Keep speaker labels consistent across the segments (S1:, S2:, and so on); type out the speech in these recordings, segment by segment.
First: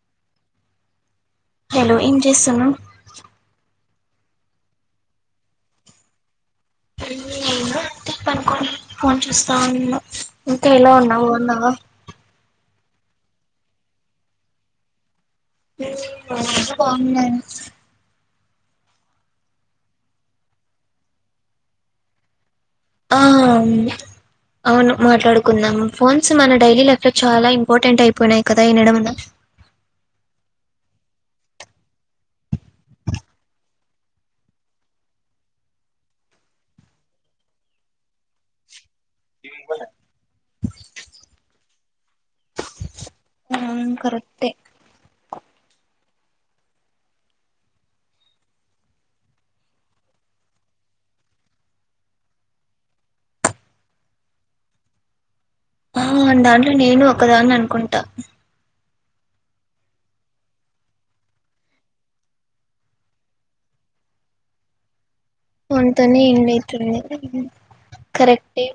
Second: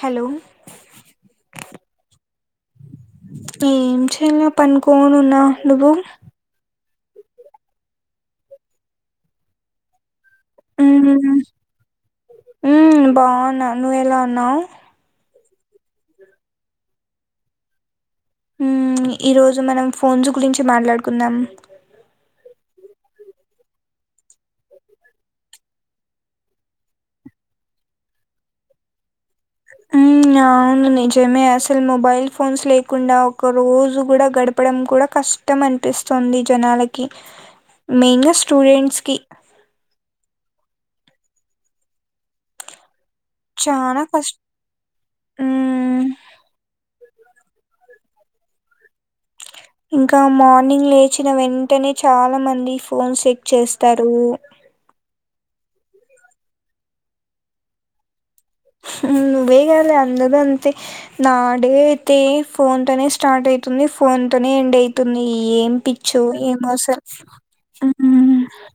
S1: Hello
S2: hello ఏం చేస్తున్నావ్
S1: ఎం చేయలే పనుకోనీ ఉన్నా నువ్వు
S2: పనుకొని ఫోన్ చుస్తా ఉన్నా ఇంకా ఎలా ఉన్నావు బాగున్నావా
S1: ఉమ్ బావున్నా నువ్ ఎలా ఉన్నావ్
S2: ఆ బాగున్నాను
S1: ఊ ఈరోజు మనం ఫోన్స్ గురించి మాట్లాడుకుందాం
S2: ఆ అవును అవును మాట్లాడుకుందాము ఫోన్స్ మన డైలీ లైఫ్ లో చాలా ఇంపార్టెంట్ అయిపోయినాయి కదా వినడం వల్ల
S1: మ్మ్ అవును నిజమే అసలు మొబైల్ ఫోన్స్ లేకుండా ఒక రోజు కూడా గడపడం కూడా కష్ తం అనిపిస్తుంది జనాలకి మెయిన్ గా స్టూడెంట్స్ కి
S2: దేని మల్లే అవును
S1: చానా కష్
S2: కరెక్టే
S1: ఉహ్ ఇంకా మార్నింగ్ లేచిన వెంటనే చాలా మంది ఫోన్స్ చెక్ చేస్తారు
S2: ఆ దాంట్లో నేను ఒక్కదాన్ని అనుకుంటా
S1: హు నువ్వే కాదు అందరూ అంతే నాడే అయితే ఫోన్ తోనే స్టార్ట్ అయితుంది ఫోన్ తోనే ఎండ్ అయి తుంది ఏం
S2: ఫోన్ తోనే
S1: పిచ్చో
S2: ఎండ్
S1: ఏమో
S2: అయితుంది
S1: సర్ ఉహ్
S2: కరెక్టే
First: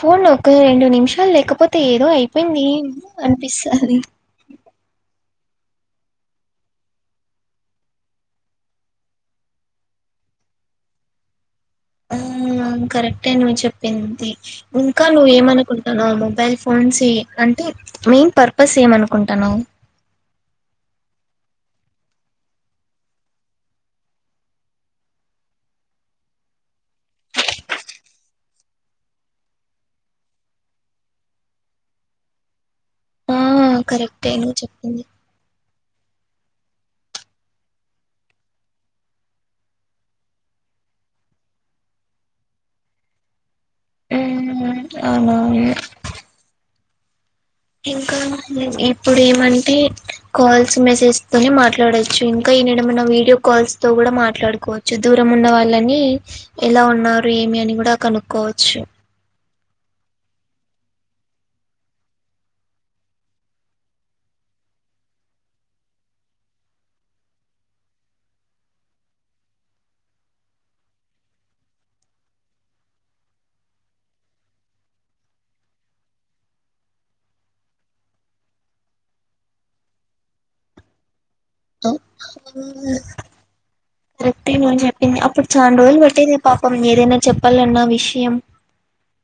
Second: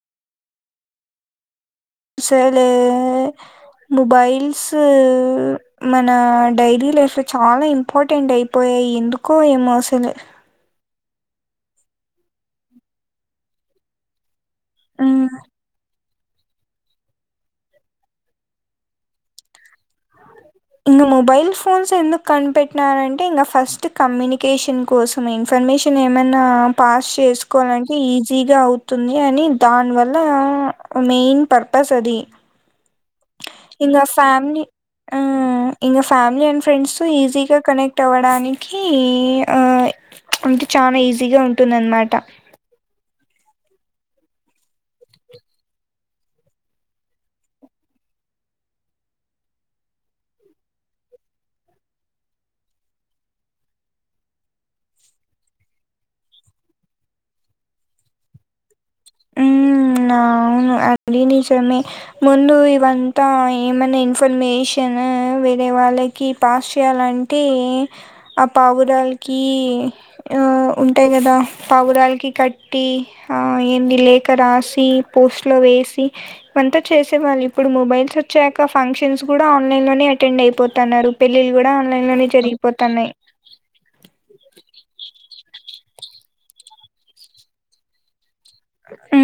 S2: ఫోన్ ఒక రెండు నిమిషాలు లేకపోతే ఏదో అయిపేయింది అనిపిస్తాది
S1: ఫైల్స్ సు మన డైరీ లైఫ్ లో చాలా ఇంపార్టెంట్ అయిపోయాయి ఎందుకో ఏమో అసల్
S2: హు కరెక్టే నువ్వు చెప్పింది ఇంకా
S1: మ్మ్.
S2: నువ్వు ఏమనుకున్ నాను మొబైల్ ఫోన్స్ ఏ అంటే మెయిన్ పర్పస్ ఏమ అనుకుంటన్నావ్
S1: ఇంగా మొబైల్ ఫోన్స్ ఎందుకు కనిపెట్టినారంటే ఇంగా ఫస్ట్ కమ్యూనికేషన్ కోసమే ఇన్ఫర్మేషన్ ఏమైనా పాస్ చేసుకోలంటే ఈజీగా అవుతుంది అని దానివల్ల ఆ మెయిన్ పర్పస్ అది
S2: ఆ
S1: ఇంగా
S2: కరెక్టే నువ్వు
S1: ఫ్యామిలీ
S2: చెప్పింది.
S1: ఆ హు ఇంగా ఫ్యామిలీ అండ్ ఫ్రెండ్స్ ఈజీగా కనెక్ట్ అవ్వడానికి ఆ అంటే చానా ఈజీగా ఉంటుందన్నమాట
S2: హు అవునా ఇంకా ఇప్పుడు ఏమంటే కాల్స్ మెసేజ్ తోనే మాట్లాడో చు ఇంకా ఇనేనామన్నా వీడియో కాల్స్ తో కూడా మాట్లాడుకోవచ్చు దూరం ఉన్న వాళ్ళని ఎలా ఉన్నారు ఏమి అని కూడా కనుక్కోవచ్చు
S1: హ్మ్ అవును అది నిజమే ముందు ఇవంతా ఏమైనా ఇన్ఫర్మేషన్ వేరే వాళ్ళకి పాస్ చేయాలన్ టే ఆ పావురాలకి ఆ ఉంటాయి కదా పావురాలకి కట్టి హా ఏంది లేఖ రాసి పోస్ట్ లో వేసి వంతా చేసే వాళ్ళు ఇప్పుడు మొబైల్స్ వచ్చాక ఫంక్షన్స్ కూడా ఆన్లైన్ లోనే అటెండ్ అయిపోతా న్నారు పెళ్లిళ్లు కూడ్ డా
S2: ఆ!
S1: ఆన్లైన్ లోనే
S2: హ్మ్.
S1: జరిగిపోతాన్నాయి
S2: కరెక్టే నువ్వు చెప్పింది అప్పుడు చాన్ రోజులు పెట్టేది పాపం మీ ఏదైనా చెప్పాలన్న విషయం
S1: హు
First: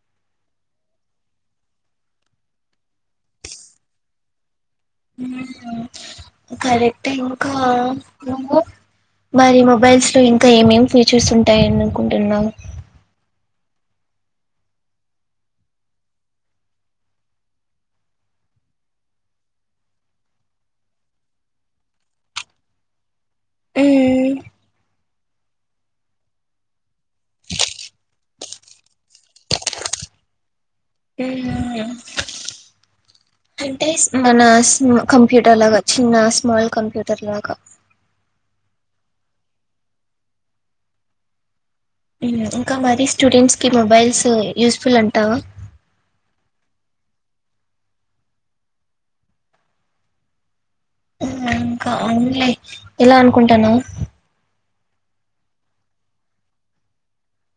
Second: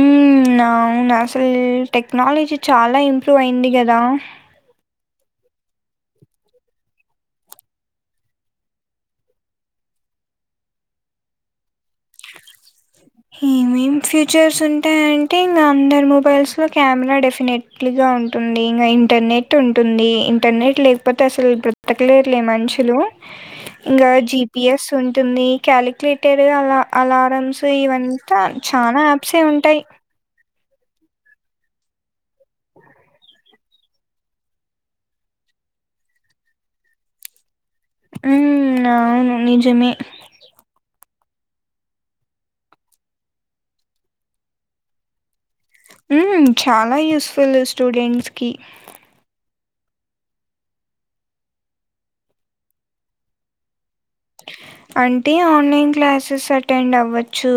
S1: నా అవునసల్ టెక్నాలజీ చాలా ఇంప్రూవ్ అయింది కదా
S2: హు కరెక్ట్ ఇంకా నువ్వు మరి మొబైల్స్ లో ఇంకా ఏమేం ఫీచర్స్ ఉంటాయి అనుకుంటున్నావ్
S1: హే మి ఎం ఫ్యూచర్స్ ఉంటాయంటే ఇంకా అందర్ మొబైల్స్ లో కెమెరా డెఫినెట్గ్ల ఉన్ టుంది ఇంగా ఇంటర్నెట్ ఉంటుంది ఇంటర్నెట్ లేకపోతే అసల్ బ్రతకలేర్లే మనుషులు ఇంగ జిపిఎస్ ఉంటుంది కాలిక్యలేటెర్ అలా అలారమ్స్ ఇవంతా చాలా యాప్సే ఉంటాయి
S2: ఉ హా అంటేస్ మన అస్ కంప్యూటర్ లాగా చిన్న స్మాల్ కంప్యూటర్ లాగా
S1: ఉమ్ అవును నిజమే
S2: హు ఇంకా మరీ స్టూడెంట్స్ కి మొబైల్స్ యూస్ ఫుల్ అంటావా
S1: హుమ్ చాలా యూస్ ఫుల్ స్టూడెంట్స్ కి
S2: హుమ్ ఇంకా అవున్లే ఎలా అనుకుంటున్నావ్
S1: అంటే ఆన్లైన్ క్లాసెస్ అటెండ్ అవ్వచ్చు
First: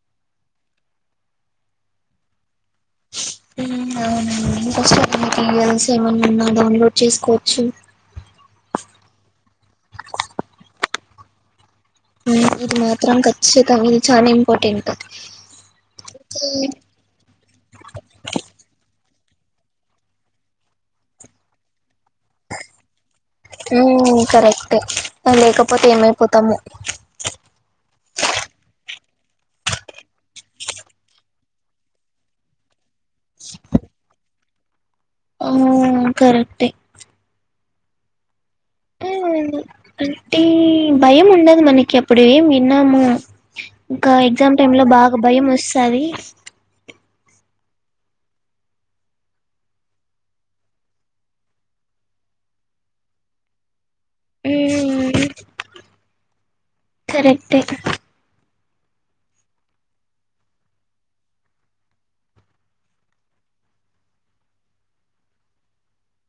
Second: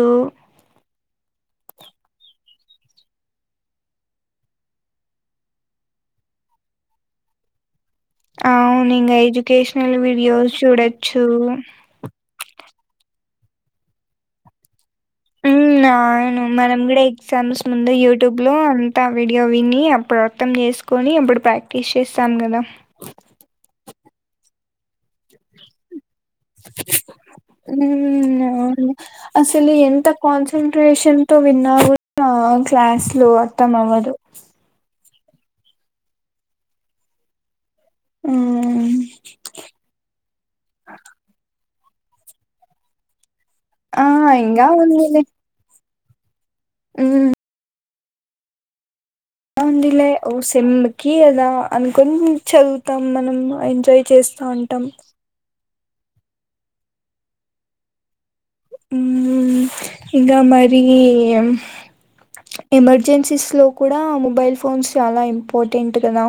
S2: ఉమ్ అవునం ఇక మెటీరియల్స్ ఏమన్నా డౌన్లోడ్ చేసుకోవచ్చు
S1: అవును ఇంకా ఎడ్యుకేషనల్ వీడియోస్ చూడొచ్చు
S2: ఉమ్ ఇది మాత్రం ఖచ్చితంగా ఇది చాలా ఇంపార్టెంట్
S1: ఉమ్ నను మనం కూడా ఎక్కి ఎగ్సామ్స్ ముందు యూట్యూబ్ లో అంతా వీడియో విని అప్పుడు అర్థం చేసుకొని అప్పుడు ప్రాక్టి టీస్ చేస్తాము గాద
S2: ఉమ్ కరెక్టే లేకపోతే ఏమైపోతామో
S1: ఉమ్ అవునులే అసలు ఎంత కాన్సన్ంట్రేషన్ తో విన్నా కూడా అ క్లాస్ లో అర్థం అవ్వదు
S2: ఆవ్ కరెక్టే
S1: ఉమ్
S2: ఆమ్ అంటే భయము ఉండదు మనకి అప్పుడే ఎమ్ విన్నాము
S1: ఆ!
S2: ఇంకా ఎగ్జామ్
S1: ఇంగా
S2: టైమ్ లో బాగా భయం వేస్తది
S1: ఉమ్ చానా ఉందిలే ఓ సెమ్ కి కదా అనుకొని చదువుతాం మనం ఎంజాయ్ చేస్త అంటాం
S2: కరెక్టే
S1: ఉమ్ ఇగ మరి ఎమర్జెన్సీస్ లో కూడా మొబైల్ ఫోన్స్ చాలా ఇంపార్టెంట్ కదా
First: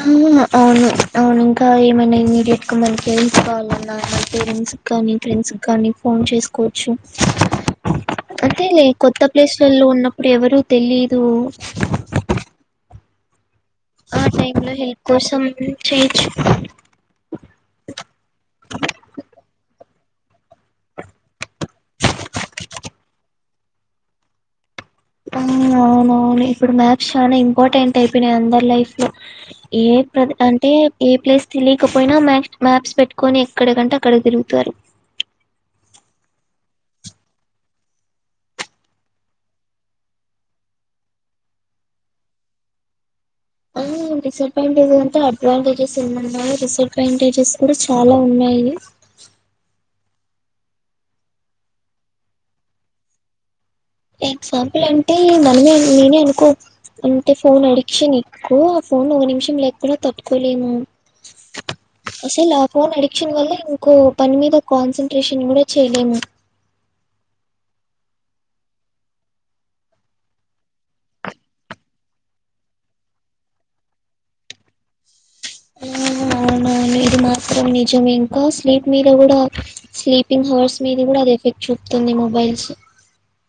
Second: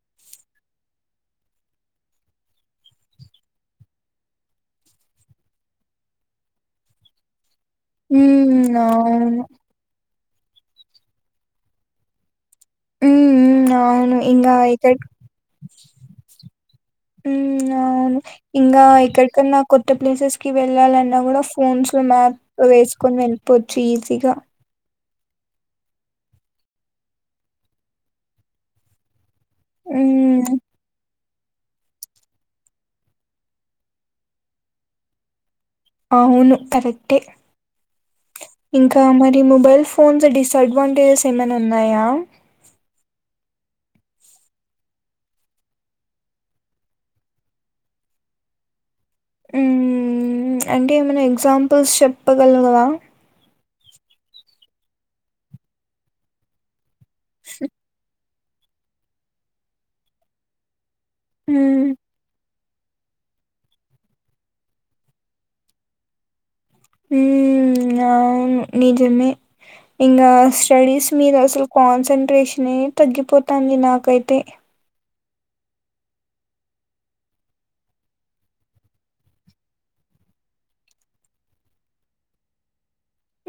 S2: అమ్మ అవును అవును ఇంకా ఏమైనా ఇమీడియట్ గా మనాకి పేరెంట్స్ కావాలన్నా మన పేరెంట్స్ కానీ ఫ్రెండ్స్ కానీ ఫోన్ చేసుకోవచ్చు అంతే
S1: హ్మ్.
S2: లే కొత్త
S1: అవును.
S2: ప్లేస్లలో ఉన్నప్పుడు ఎవరు తెలీదు
S1: ఉమ్ అ
S2: ఆ టైమ్ లో హెల్ప్ కోసం చేయొచ్చు
S1: ఉమ్ అవును ఇంకా ఎక్కడికన్నా కొత్త ప్లేసెస్ కి వెళ్ళాలన్నా కూడా ఫోన్స్ లో మ్యాప్ వేసుకొని వెళ్ళిపోవచ్చు ఈజీగా
S2: అవునవును ఇప్పుడు మ్యాథ్స్ చానా ఇంపార్టెంట్ అయిపోయినాయి అందరు లైఫ్ లో ఏ ప్రద్
S1: హ్మ్.
S2: అంటే ఏ ప్లేస్ తెలియకపోయినా మ్యాక్స్ మ్యాప్స్ పెట్టుకని ఎక్కడకంటే అక్కడ తిరుగుతారు
S1: అవును కరెక్టే ఇంకా మరి మొబైల్ ఫోన్స్ డిస్అడ్వాంటేజెస్ ఏమైనా ఉన్నాయా
S2: అవును డిసడ్వాంటేజెస్ అంతా అడ్వాంటేజెస్ ఎ ఉన్నాయి డిసడ్వాంటేజెస్ కూడా చాలా ఉన్నాయి
S1: ఉమ్ అంటే ఏమైనా ఎగ్జాంపుల్స్ చెప్పగలవా
S2: ఎగ్జాంపుల్ అంటే నన్నె నేనే అనుకో అంటే ఫోన్ అడిక్షన్ ని ఒ ఫోన్ ఒక నిమిషం లేకపోయిన తట్టుకోలేను
S1: ఉమ్
S2: అసలు ఆ ఫోన్ అడిక్షన్ వల్ల ఇంకో పని మీద కాన్సన్ట్రేషన్ కూడా చేయలేము
S1: ఉమ్ అవును నిజమే ఇంకా స్టడీస్ మీద అసలు కాన్సన్ట్రేషనే తగ్గిపోతాంది నాకైతే
S2: అ అవునవును ఇది మాత్రం నిజమే ఇంకా స్లీప్ మీద కూడా స్లీపింగ్ హవర్స్ మీద కూడా అది ఎఫెక్ట్ చూపుతుంది మొబైల్స్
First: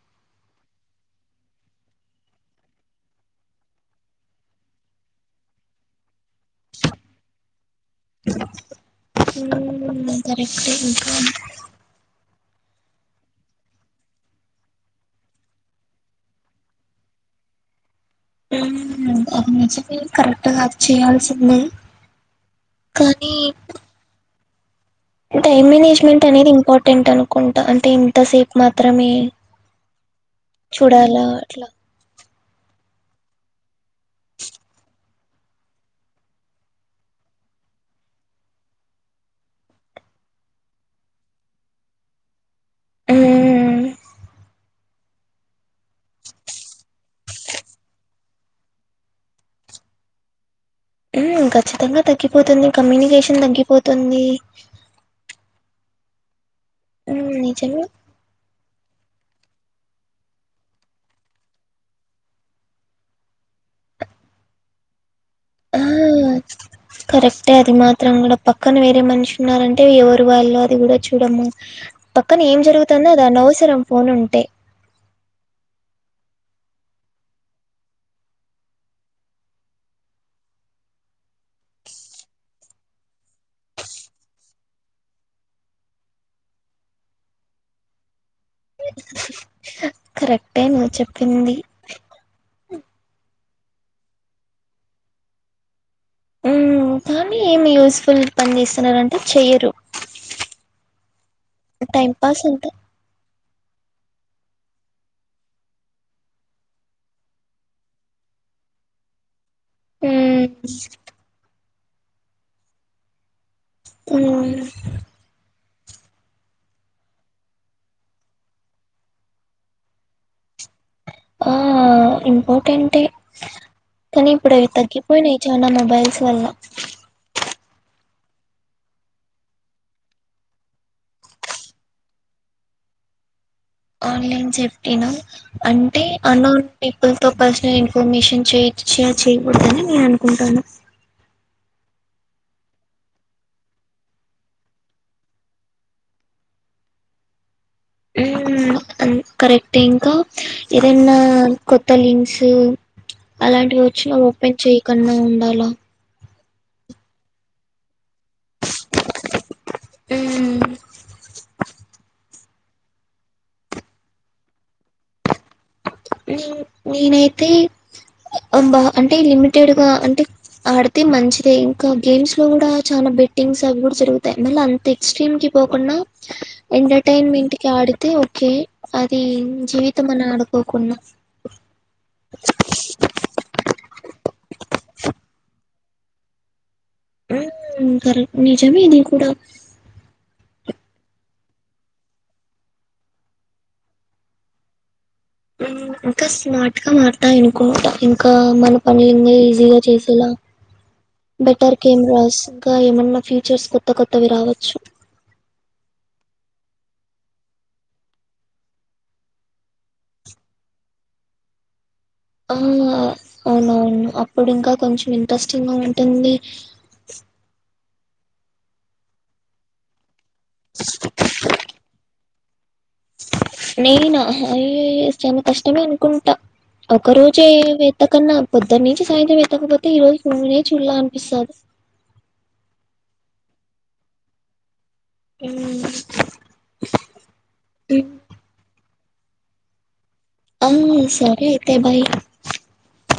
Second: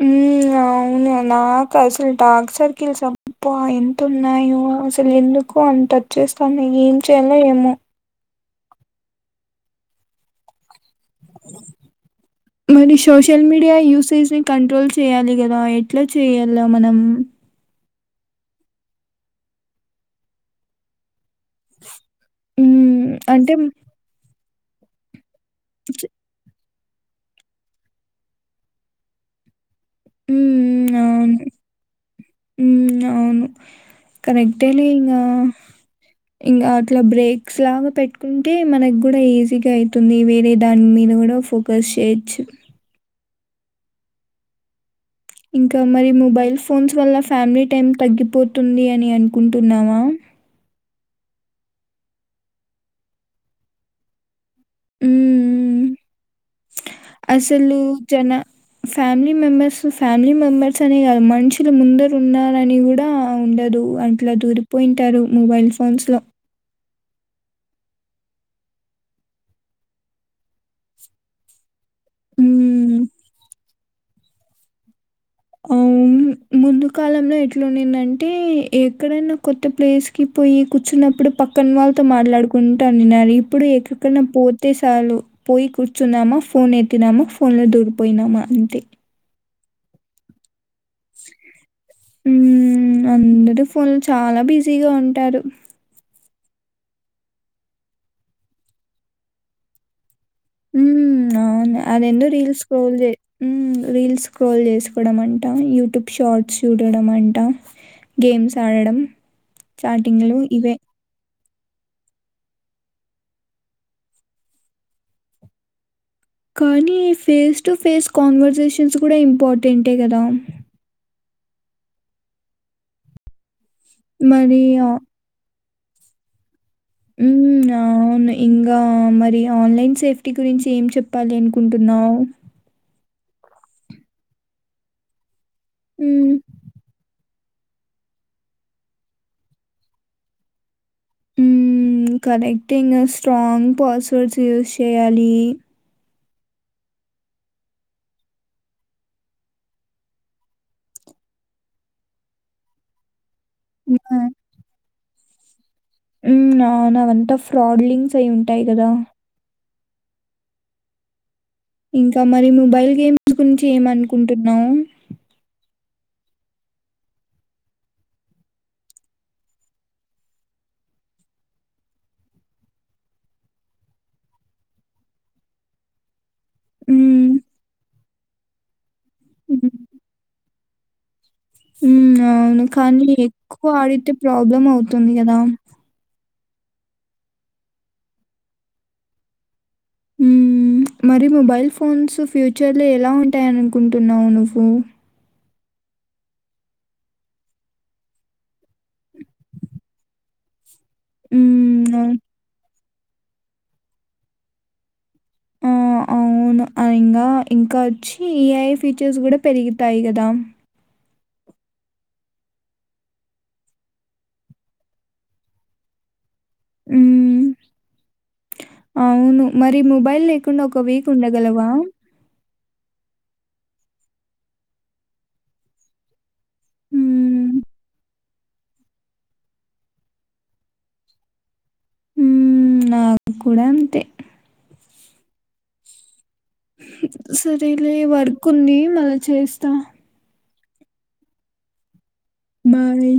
S1: ఉమ్మ్ అవును నాకు అసలు డార్క్ సర్కిల్స్ అబ్బా ఎంతున్నాయో అసలు ఎందుకు అంత వచ్చేస్తున్నయ్ ఏం చేయాలో ఏమో
S2: ఉమ్మ్ కరెక్టే ఇంకా [inaudible]
S1: మరి సోషల్ మీడియా యూసేజ్ ని కంట్రోల్ చేయాలి కదా ఎట్లా చెయ్యల్ల మనం
S2: ఉమ్మ్ అది మర్చిపోయా కరెక్ట్‌గా అది చేయాల్సిందే
S1: ఉమ్మ్
S2: కానీ
S1: అంటే
S2: టైమ్ మేనేజ్మెంట్ అనేది ఇంపార్టెంట్ అనుకుంటా అంటే ఇంతసేపు మాత్రమే
S1: హ్మ్.
S2: చూడాలా
S1: అవును.
S2: అట్లా
S1: హ్మ్. అవును. కరెక్టేలే ఇంగా ఇంగ అట్లా బ్రేక్స్ లాగా పెట్టుకుంటే మనకు కూడా ఈజీగా అయితుంది వేరే దాని మీద కూడా ఫోకస్ చేయొచ్చు
S2: ఉమ్,
S1: ఇంకా మరి మొబైల్ ఫోన్స్ వల్ల ఫ్యామిలీ టైం తగ్గిపోతుంది అని అనుకుంటున్నావా
S2: ఉమ్మ్ ఖచ్చితంగా తగ్గిపోతుంది కమ్యూనికేషన్ తగ్గిపోతుంది
S1: ఉమ్మ్ ఉమ్మ్
S2: ఉమ్,
S1: అసలు
S2: నిజమే
S1: జన ఫ్యామిలీ మెంబెర్స్ ఫ్యామిలీ మెంబెర్స్ అనే కాదు మనుషులు ముందర ఉన్నారని కూడా ఉండదు అ ట్లా దూరిపోయింటారు మొబైల్
S2: ఆ,
S1: ఫోన్స్‌లో
S2: కరెక్టే అది మాత్రం కూడా పక్కన వేరే మనిషి ఉన్నారంటే ఎవరు వాళ్ళు అది కూడా చూడము పక్కన ఏం
S1: హ్మ్.
S2: జరుగుతాందో అది అనవసరం ఫోన్ ఉంటే
S1: అవును ముందు కాలంలో ఎట్లుండిందంటే ఎక్కడైనా కొత్త ప్లేస్‌కి పోయి కూర్చున్నప్పుడు పక్కన వాళ్ళతో మాట్లాడుకుంటా ఉండిన్నారు ఇప్పుడు ఎక్కడికన్నా పోతే సాలు పోయి కూర్చున్నామా ఫోన్ ఎత్తినామా ఫోన్లో దొరిపోయినామా అంతే
S2: కరెక్టే నువ్ చెప్పింది
S1: ఉమ్మ్ అందరూ ఫోన్లో చాలా బిజీగా ఉంటారు
S2: ఉమ్మ్ కానీ ఏమి యూస్ ఫుల్ పని చేస్తున్నారంటే చెయ్యరు
S1: ఉమ్మ్ అవును
S2: టైం
S1: అదేందో
S2: పాస్
S1: రీల్స్
S2: అంతే
S1: స్క్రోల్ చే ఉమ్మ్ రీల్స్ స్క్రోల్ చేసుకోవడం అంట యూట్యూబ్ షార్ట్స్ చూడడం అంట గేమ్స్ ఆడడం చాటింగ్లు ఇవే
S2: ఉమ్ ఉమ్మ్
S1: కానీ ఫేస్ టు ఫేస్ కాన్వర్సేషన్స్ కూడా ఇంపార్టెంటే కదా
S2: ఆ ఇంపార్టెంటే కానీ ఇప్పుడు
S1: మరి
S2: అవి
S1: ఆ
S2: తగ్గి పోయినాయ్ చాన్న మొబైల్స్ వల్ల
S1: ఉమ్మ్ అ అవును ఇంగా మరి ఆన్లైన్ సేఫ్టీ గురించి ఏం చెప్పాలి అనుకుంటున్నావు
S2: ఆన్లైన్ సేఫ్టీనా అంటే
S1: హ్మ్.
S2: అన్నోన్ పీపుల్‌తో పర్సనల్ ఇన్ఫర్మేషన్ చే షేర్ చేయకూడదాని నేను అనుకుంటాన్న
S1: ఉమ్మ్ కరెక్టే ఇంగ స్ట్రాంగ్ పాస్వర్డ్స్ యూస్ చేయాలి
S2: ఉమ్మ్ కరెక్ట్ ఇంకా ఏదనా కొత్త లింక్స్ అలాంటివి వచ్చిన
S1: హ్మ్.
S2: ఓపెన్ చేయకుండా ఉండాలా
S1: ఉమ్మ్ అవును అవంతా ఫ్రాడ్ లింక్స్ అయి ఉంటాయి కదా
S2: ఉమ్మ్
S1: ఇంకా మరి మొబైల్ గేమ్స్ గురించి ఏమనుకుంటున్నావ్
S2: నే నేనైతే అబా అంటే లిమిటెడ్‌గా అంటే ఆడితే మంచిదే ఇంకా గేమ్స్‌లో కూడా చాలా బెట్టింగ్స్ అవి కూడా జరుగుతాయి మళ్ళీ అంతే స్ట్రీమ్‌కి పోకుండా
S1: హ్మ్.
S2: ఎంటర్టైన్మెంట్ కి ఆడితే ఓకే అది
S1: హ్మ్.
S2: జీవితం అని ఆడుకోకుండా
S1: అవును కానీ ఎక్కువ ఆడితే ప్రాబ్లమ్ అవుతుంది కద
S2: నిజమే ఆది కూడ
S1: మరి మొబైల్ ఫోన్స్ ఫ్యూచర్లో ఎలా ఉంటాయ్ అనుకుంటున్నావు నువ్వు
S2: ఉ ఇంకా స్మార్ట్ గా మారతాయినుకుంట ఇంకా మన పని ఇంగ ఈజీగా చేసేలా బెటర్
S1: హ్మ్. అవును.
S2: కెమెరాస్గా ఏమన్నా ఫీచర్స్ కొత్త కొత్తవి రావచ్చు
S1: [unintelligible] ఇంకా ఇంకా వచ్చి ఈఐ ఫీచర్స్ కూడ పెరుగుతాయి కదా
S2: ఆ అవునవును అప్పుడు ఇంక కొంచెం ఇంట్రెస్టింగ్గా ఉంటుంది
S1: ఉ అవును మరి మొబైల్ లేకుండా ఒక వీక్ ఉండ గలవా
S2: నేన అయ్యయ్యో చనా కష్టమే అనుకుంటా ఒక రోజే
S1: హ్మ్.
S2: ఎత్తకన్నా పొద్దున్న నుంచి సాయంత్రం ఎత్తకపోతే ఈ రోజునే చూడాల అనిపిస్తంది
S1: నాకు కూడ అంతే
S2: అ
S1: సరేలే వర్క్ ఉంది మళ్ళ చేస్త
S2: అ సరే అయితే బాయ్
S1: బాయ్.